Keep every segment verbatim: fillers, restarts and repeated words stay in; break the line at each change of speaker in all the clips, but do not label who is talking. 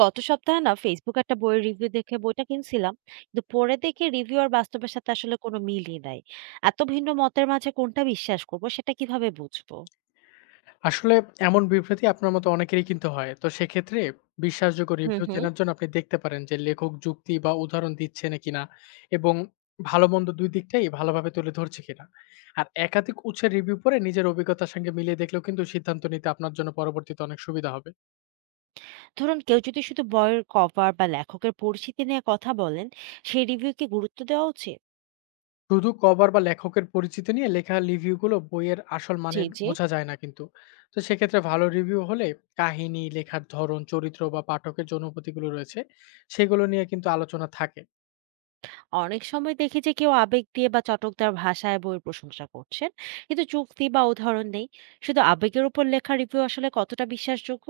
গত সপ্তাহে না ফেসবুক একটা বইয়ের রিভিউ দেখে বইটা কিনছিলাম, কিন্তু পরে দেখি রিভিউ আর বাস্তবের সাথে আসলে কোনো মিলই নাই। এত ভিন্ন মতের মাঝে কোনটা বিশ্বাস করব সেটা কিভাবে বুঝবো?
আসলে এমন বিভ্রান্তি আপনার মতো অনেকেরই কিন্তু হয়। তো সেক্ষেত্রে বিশ্বাসযোগ্য
হুম
রিভিউ
হুম
চেনার জন্য আপনি দেখতে পারেন যে লেখক যুক্তি বা উদাহরণ দিচ্ছে নাকি না কিনা এবং ভালো-মন্দ দুই দিকটাই ভালোভাবে তুলে ধরছে কিনা। আর একাধিক উৎসের রিভিউ পড়ে নিজের অভিজ্ঞতার সঙ্গে মিলিয়ে দেখলেও কিন্তু সিদ্ধান্ত নিতে আপনার জন্য পরবর্তীতে অনেক সুবিধা হবে।
ধরুন কেউ যদি শুধু বইয়ের কভার বা লেখকের পরিচিতি নিয়ে কথা বলেন, সেই রিভিউকে গুরুত্ব দেওয়া উচিত?
শুধু কভার বা লেখকের পরিচিতি নিয়ে লেখা রিভিউ গুলো বইয়ের আসল
জি
মানের
জি।
বোঝা যায় না কিন্তু। তো সেক্ষেত্রে ভালো রিভিউ হলে কাহিনী, লেখার ধরন, চরিত্র বা পাঠকের যে অনুভূতিগুলো রয়েছে সেগুলো নিয়ে কিন্তু আলোচনা থাকে।
অনেক সময় দেখি যে কেউ আবেগ দিয়ে বা চটকদার ভাষায় বইয়ের প্রশংসা করছেন, কিন্তু যুক্তি বা উদাহরণ নেই। শুধু আবেগের উপর লেখা রিভিউ আসলে কতটা বিশ্বাসযোগ্য?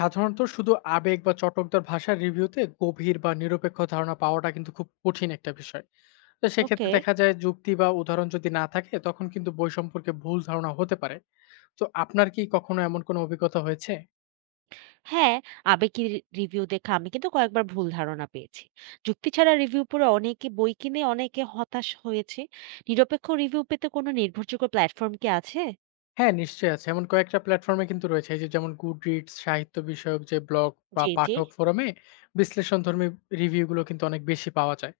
সাধারণত শুধু আবেগ বা চটকদার ভাষার রিভিউতে গভীর বা নিরপেক্ষ ধারণা পাওয়াটা কিন্তু খুব কঠিন একটা বিষয়। তো সেক্ষেত্রে
ওকে।
দেখা যায় যুক্তি বা উদাহরণ যদি না থাকে তখন কিন্তু বই সম্পর্কে ভুল ধারণা হতে পারে। তো আপনার কি কখনো এমন কোনো অভিজ্ঞতা হয়েছে?
হ্যাঁ, আবেগী রি- রিভিউ দেখে আমি কিন্তু কয়েকবার ভুল ধারণা পেয়েছি। যুক্তি ছাড়া রিভিউ পড়ে অনেকে বই কিনে অনেকে হতাশ হয়েছে। নিরপেক্ষ রিভিউ পেতে কোনো নির্ভরযোগ্য প্ল্যাটফর্ম কি আছে?
হ্যাঁ, নিশ্চয়ই আছে। এমন কয়েকটা প্ল্যাটফর্মে কিন্তু রয়েছে। এই যে যেমন Goodreads, সাহিত্য বিষয়ক যে ব্লগ বা
জি জি।
পাঠক ফোরামে বিশ্লেষণধর্মী রিভিউ গুলো কিন্তু অনেক বেশি পাওয়া যায়।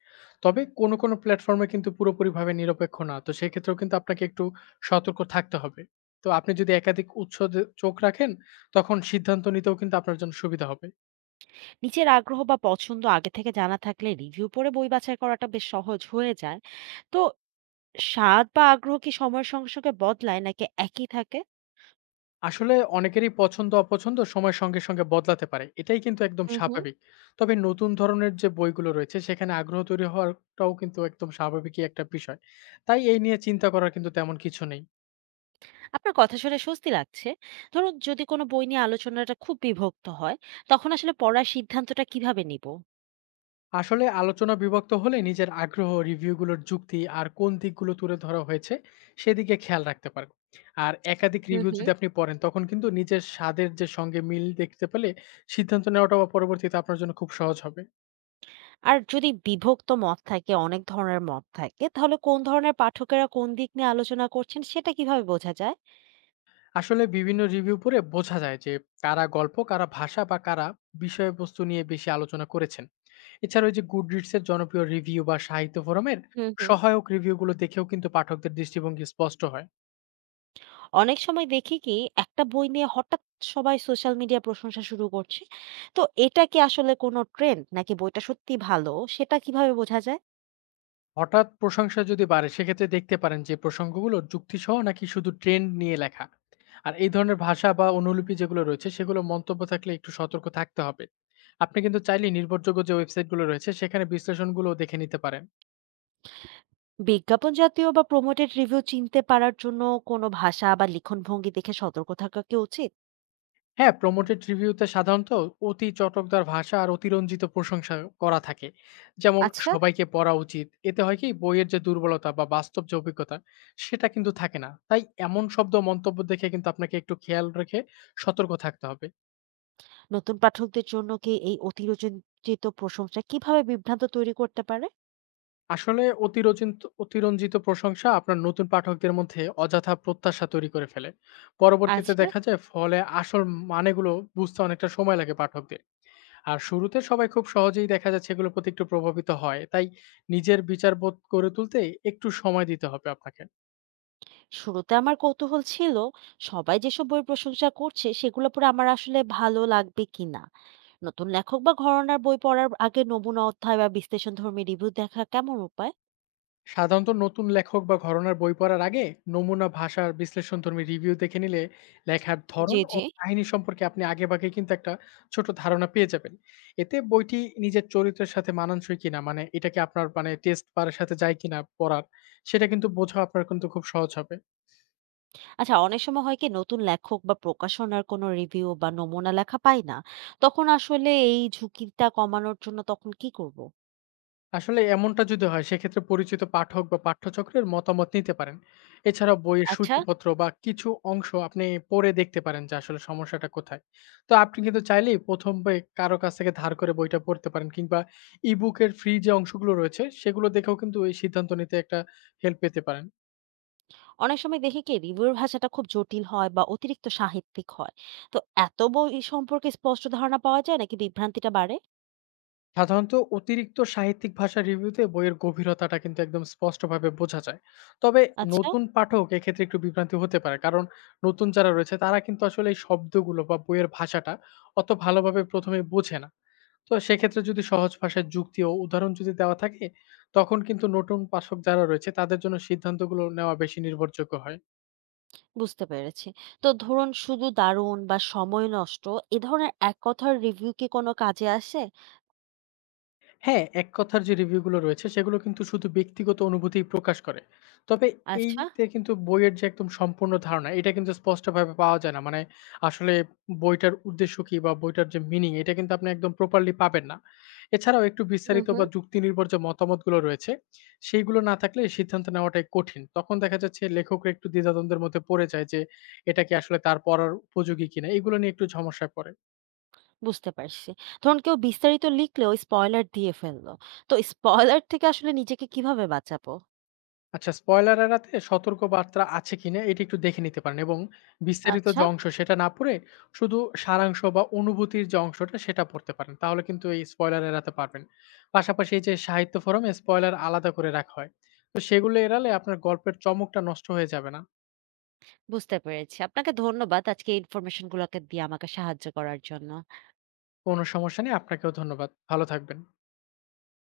তবে কোনো, কোনো প্ল্যাটফর্মে কিন্তু পুরোপুরিভাবে নিরপেক্ষ না। তো সেক্ষেত্রেও কিন্তু আপনাকে একটু সতর্ক থাকতে হবে। তো আপনি যদি একাধিক উৎস দে চোখ রাখেন, তখন সিদ্ধান্ত নিতেও কিন্তু আপনার জন্য সুবিধা হবে।
নিজের আগ্রহ বা পছন্দ আগে থেকে জানা থাকলে রিভিউ পড়ে বই বাছাই করাটা বেশ সহজ হয়ে যায়। তো স্বাদ বা আগ্রহ কি সময়ের সঙ্গে সঙ্গে বদলায় নাকি একই থাকে?
আসলে অনেকেরই পছন্দ অপছন্দ সময়ের সঙ্গে, সঙ্গে বদলাতে পারে। এটাই কিন্তু একদম
হুম হুম
স্বাভাবিক। তবে নতুন ধরনের যে বইগুলো রয়েছে সেখানে আগ্রহ তৈরি হওয়ারটাও কিন্তু একদম স্বাভাবিকই একটা বিষয়। তাই এই নিয়ে চিন্তা করার কিন্তু তেমন কিছু নেই।
আপনার কথা শুনে স্বস্তি লাগছে। ধরুন যদি কোনো বই নিয়ে আলোচনাটা খুব বিভক্ত হয়, তখন আসলে পড়ার সিদ্ধান্তটা কিভাবে নিব?
আসলে আলোচনা বিভক্ত হলে নিজের আগ্রহ, রিভিউগুলোর যুক্তি আর কোন দিকগুলো তুলে ধরা হয়েছে সেদিকে খেয়াল রাখতে পারব। আর একাধিক
হুম
রিভিউ
হুম
যদি আপনি পড়েন তখন কিন্তু নিজের স্বাদের যে সঙ্গে মিল দেখতে পেলে সিদ্ধান্ত নেওয়াটাও পরবর্তীতে আপনার জন্য খুব সহজ হবে।
আর যদি বিভক্ত মত থাকে, অনেক ধরনের মত থাকে, তাহলে কোন ধরনের পাঠকেরা কোন দিক নিয়ে আলোচনা করছেন সেটা কিভাবে বোঝা যায়?
আসলে বিভিন্ন রিভিউ পড়ে বোঝা যায় যে কারা গল্প, কারা ভাষা বা কারা বিষয়বস্তু নিয়ে বেশি আলোচনা করেছেন। এছাড়া ওই যে গুড রিডসের জনপ্রিয় রিভিউ বা সাহিত্য ফোরামের
হুম হুম
সহায়ক রিভিউগুলো দেখেও কিন্তু পাঠকদের দৃষ্টিভঙ্গি স্পষ্ট হয়।
অনেক সময় দেখি কি একটা বই নিয়ে হঠাৎ সবাই সোশ্যাল মিডিয়া প্রশংসা শুরু করছে। তো এটা কি আসলে কোনো ট্রেন্ড নাকি বইটা সত্যি ভালো, সেটা কিভাবে বোঝা যায়?
হঠাৎ প্রশংসা যদি বাড়ে সেক্ষেত্রে দেখতে পারেন যে প্রসঙ্গগুলো যুক্তিসহ নাকি শুধু ট্রেন্ড নিয়ে লেখা। আর এই ধরনের ভাষা বা অনুলিপি যেগুলো রয়েছে সেগুলো মন্তব্য থাকলে একটু সতর্ক থাকতে হবে। আপনি কিন্তু চাইলে নির্ভরযোগ্য যে ওয়েবসাইটগুলো রয়েছে সেখানে বিশ্লেষণগুলো দেখে নিতে পারেন।
বিজ্ঞাপন জাতীয় বা প্রমোটেড রিভিউ চিনতে পারার জন্য কোনো ভাষা বা লিখনভঙ্গি দেখে সতর্ক থাকা কি উচিত?
হ্যাঁ, প্রমোটেড রিভিউতে সাধারণত অতি চটকদার ভাষা আর অতিরঞ্জিত প্রশংসা করা থাকে। যেমন,
আচ্ছা।
সবাইকে পড়া উচিত। এতে হয় কি, বইয়ের যে দুর্বলতা বা বাস্তব যে অভিজ্ঞতা সেটা কিন্তু থাকে না। তাই এমন শব্দ ও মন্তব্য দেখে কিন্তু আপনাকে একটু খেয়াল রেখে সতর্ক থাকতে হবে।
নতুন পাঠকদের জন্য কি এই অতিরঞ্জিত প্রশংসা কিভাবে বিভ্রান্ত তৈরি করতে পারে?
আসলে অতিরচিন্ত অতিরঞ্জিত প্রশংসা আপনার নতুন পাঠকদের মধ্যে অযথা প্রত্যাশা তৈরি করে ফেলে। পরবর্তীতে
আচ্ছা।
দেখা যায় ফলে আসল মানেগুলো বুঝতে অনেকটা সময় লাগে পাঠকদের। আর শুরুতে সবাই খুব সহজেই দেখা যাচ্ছে এগুলোর প্রতি একটু প্রভাবিত হয়। তাই নিজের বিচারবোধ গড়ে তুলতে একটু সময় দিতে হবে আপনাকে।
শুরুতে আমার কৌতূহল ছিল সবাই যেসব বইয়ের প্রশংসা করছে সেগুলো পড়ে আমার আসলে ভালো লাগবে কিনা। নতুন লেখক বা ঘরানার বই পড়ার আগে নমুনা অধ্যায় বা বিশ্লেষণধর্মী রিভিউ দেখা কেমন উপায়?
সাধারণত নতুন লেখক বা ঘরানার বই পড়ার আগে নমুনা ভাষার বিশ্লেষণধর্মী রিভিউ দেখে নিলে লেখার
জি
ধরন ও
জি।
কাহিনী সম্পর্কে আপনি আগেভাগে কিন্তু একটা ছোট ধারণা পেয়ে যাবেন। এতে বইটি নিজের চরিত্রের সাথে মানানসই কিনা, মানে এটা কি আপনার মানে টেস্ট বার এর সাথে যায় কিনা পড়ার, সেটা কিন্তু বোঝা আপনার কিন্তু খুব সহজ হবে।
আচ্ছা, অনেক সময় হয় কি নতুন লেখক বা প্রকাশনার কোনো রিভিউ বা নমুনা লেখা পাই না, তখন আসলে এই ঝুঁকিটা কমানোর জন্য তখন কি করব?
আসলে এমনটা যদি হয় সেক্ষেত্রে পরিচিত পাঠক বা পাঠ্যচক্রের মতামত নিতে পারেন। এছাড়াও বইয়ের
আচ্ছা।
সূচিপত্র বা কিছু অংশ আপনি পড়ে দেখতে পারেন যে আসলে সমস্যাটা কোথায়। তো আপনি কিন্তু চাইলেই প্রথম বে কারো কাছ থেকে ধার করে বইটা পড়তে পারেন, কিংবা ই-বুকের ফ্রি যে অংশগুলো রয়েছে সেগুলো দেখেও কিন্তু এই সিদ্ধান্ত নিতে একটা হেল্প পেতে পারেন।
অনেক সময় দেখি কি রিভিউর ভাষাটা খুব জটিল হয় বা অতিরিক্ত সাহিত্যিক হয়। তো এত বই সম্পর্কে স্পষ্ট ধারণা পাওয়া যায় নাকি বিভ্রান্তিটা বাড়ে?
সাধারণত অতিরিক্ত সাহিত্যিক ভাষা রিভিউতে বইয়ের গভীরতাটা কিন্তু একদম স্পষ্টভাবে বোঝা যায়। তবে
আচ্ছা।
নতুন পাঠক এক্ষেত্রে একটু বিভ্রান্তি হতে পারে। কারণ নতুন যারা রয়েছে তারা কিন্তু আসলে এই শব্দগুলো বা বইয়ের ভাষাটা অত ভালোভাবে প্রথম এ বোঝে না। তো সেক্ষেত্রে যদি সহজ ভাষায় যুক্তি ও উদাহরণ যদি দেওয়া থাকে, তখন কিন্তু নতুন পাঠক যারা রয়েছে তাদের জন্য সিদ্ধান্তগুলো নেওয়া বেশি নির্ভরযোগ্য হয়।
বুঝতে পেরেছি। তো ধরুন শুধু দারুণ বা সময় নষ্ট, এ ধরনের এক কথার রিভিউ কি কোনো কাজে আসে?
হ্যাঁ, এক কথার যে রিভিউ গুলো রয়েছে সেগুলো কিন্তু শুধু ব্যক্তিগত অনুভূতিই প্রকাশ করে। তবে
আচ্ছা।
এইতে কিন্তু বইয়ের যে একদম সম্পূর্ণ ধারণা এটা কিন্তু স্পষ্টভাবে পাওয়া যায় না। মানে আসলে বইটার উদ্দেশ্য কি বা বইটার যে মিনিং এটা কিন্তু আপনি একদম প্রপারলি পাবেন না। এছাড়াও একটু
হুম,
বিস্তারিত
হুম।
বা যুক্তি নির্ভর যে মতামতগুলো রয়েছে সেইগুলো না থাকলে সিদ্ধান্ত নেওয়াটাই কঠিন। তখন দেখা যাচ্ছে লেখকরা একটু দ্বিধাদ্বন্দ্বের মধ্যে পড়ে যায় যে এটা কি আসলে তার পড়ার উপযোগী কিনা? এগুলো নিয়ে একটু সমস্যায় পড়ে।
বুঝতে পারছি। ধরুন কেউ বিস্তারিত লিখলেও স্পয়লার দিয়ে ফেলল। তো স্পয়লার থেকে আসলে নিজেকে কিভাবে বাঁচাবো?
আচ্ছা, স্পয়লার এড়াতে সতর্ক বার্তা আছে কিনা এটি একটু দেখে নিতে পারেন এবং বিস্তারিত
আচ্ছা।
যে অংশ সেটা না পড়ে শুধু সারাংশ বা অনুভূতির যে অংশটা সেটা পড়তে পারেন। তাহলে কিন্তু এই স্পয়লার এড়াতে পারবেন। পাশাপাশি এই যে সাহিত্য ফোরামে স্পয়লার আলাদা করে রাখা হয়। তো সেগুলো এড়ালে আপনার গল্পের চমকটা নষ্ট হয়ে যাবে না।
বুঝতে পেরেছি। আপনাকে ধন্যবাদ আজকে এই ইনফরমেশন গুলোকে দিয়ে আমাকে সাহায্য করার জন্য।
কোনো সমস্যা নেই। আপনাকেও ধন্যবাদ। ভালো থাকবেন।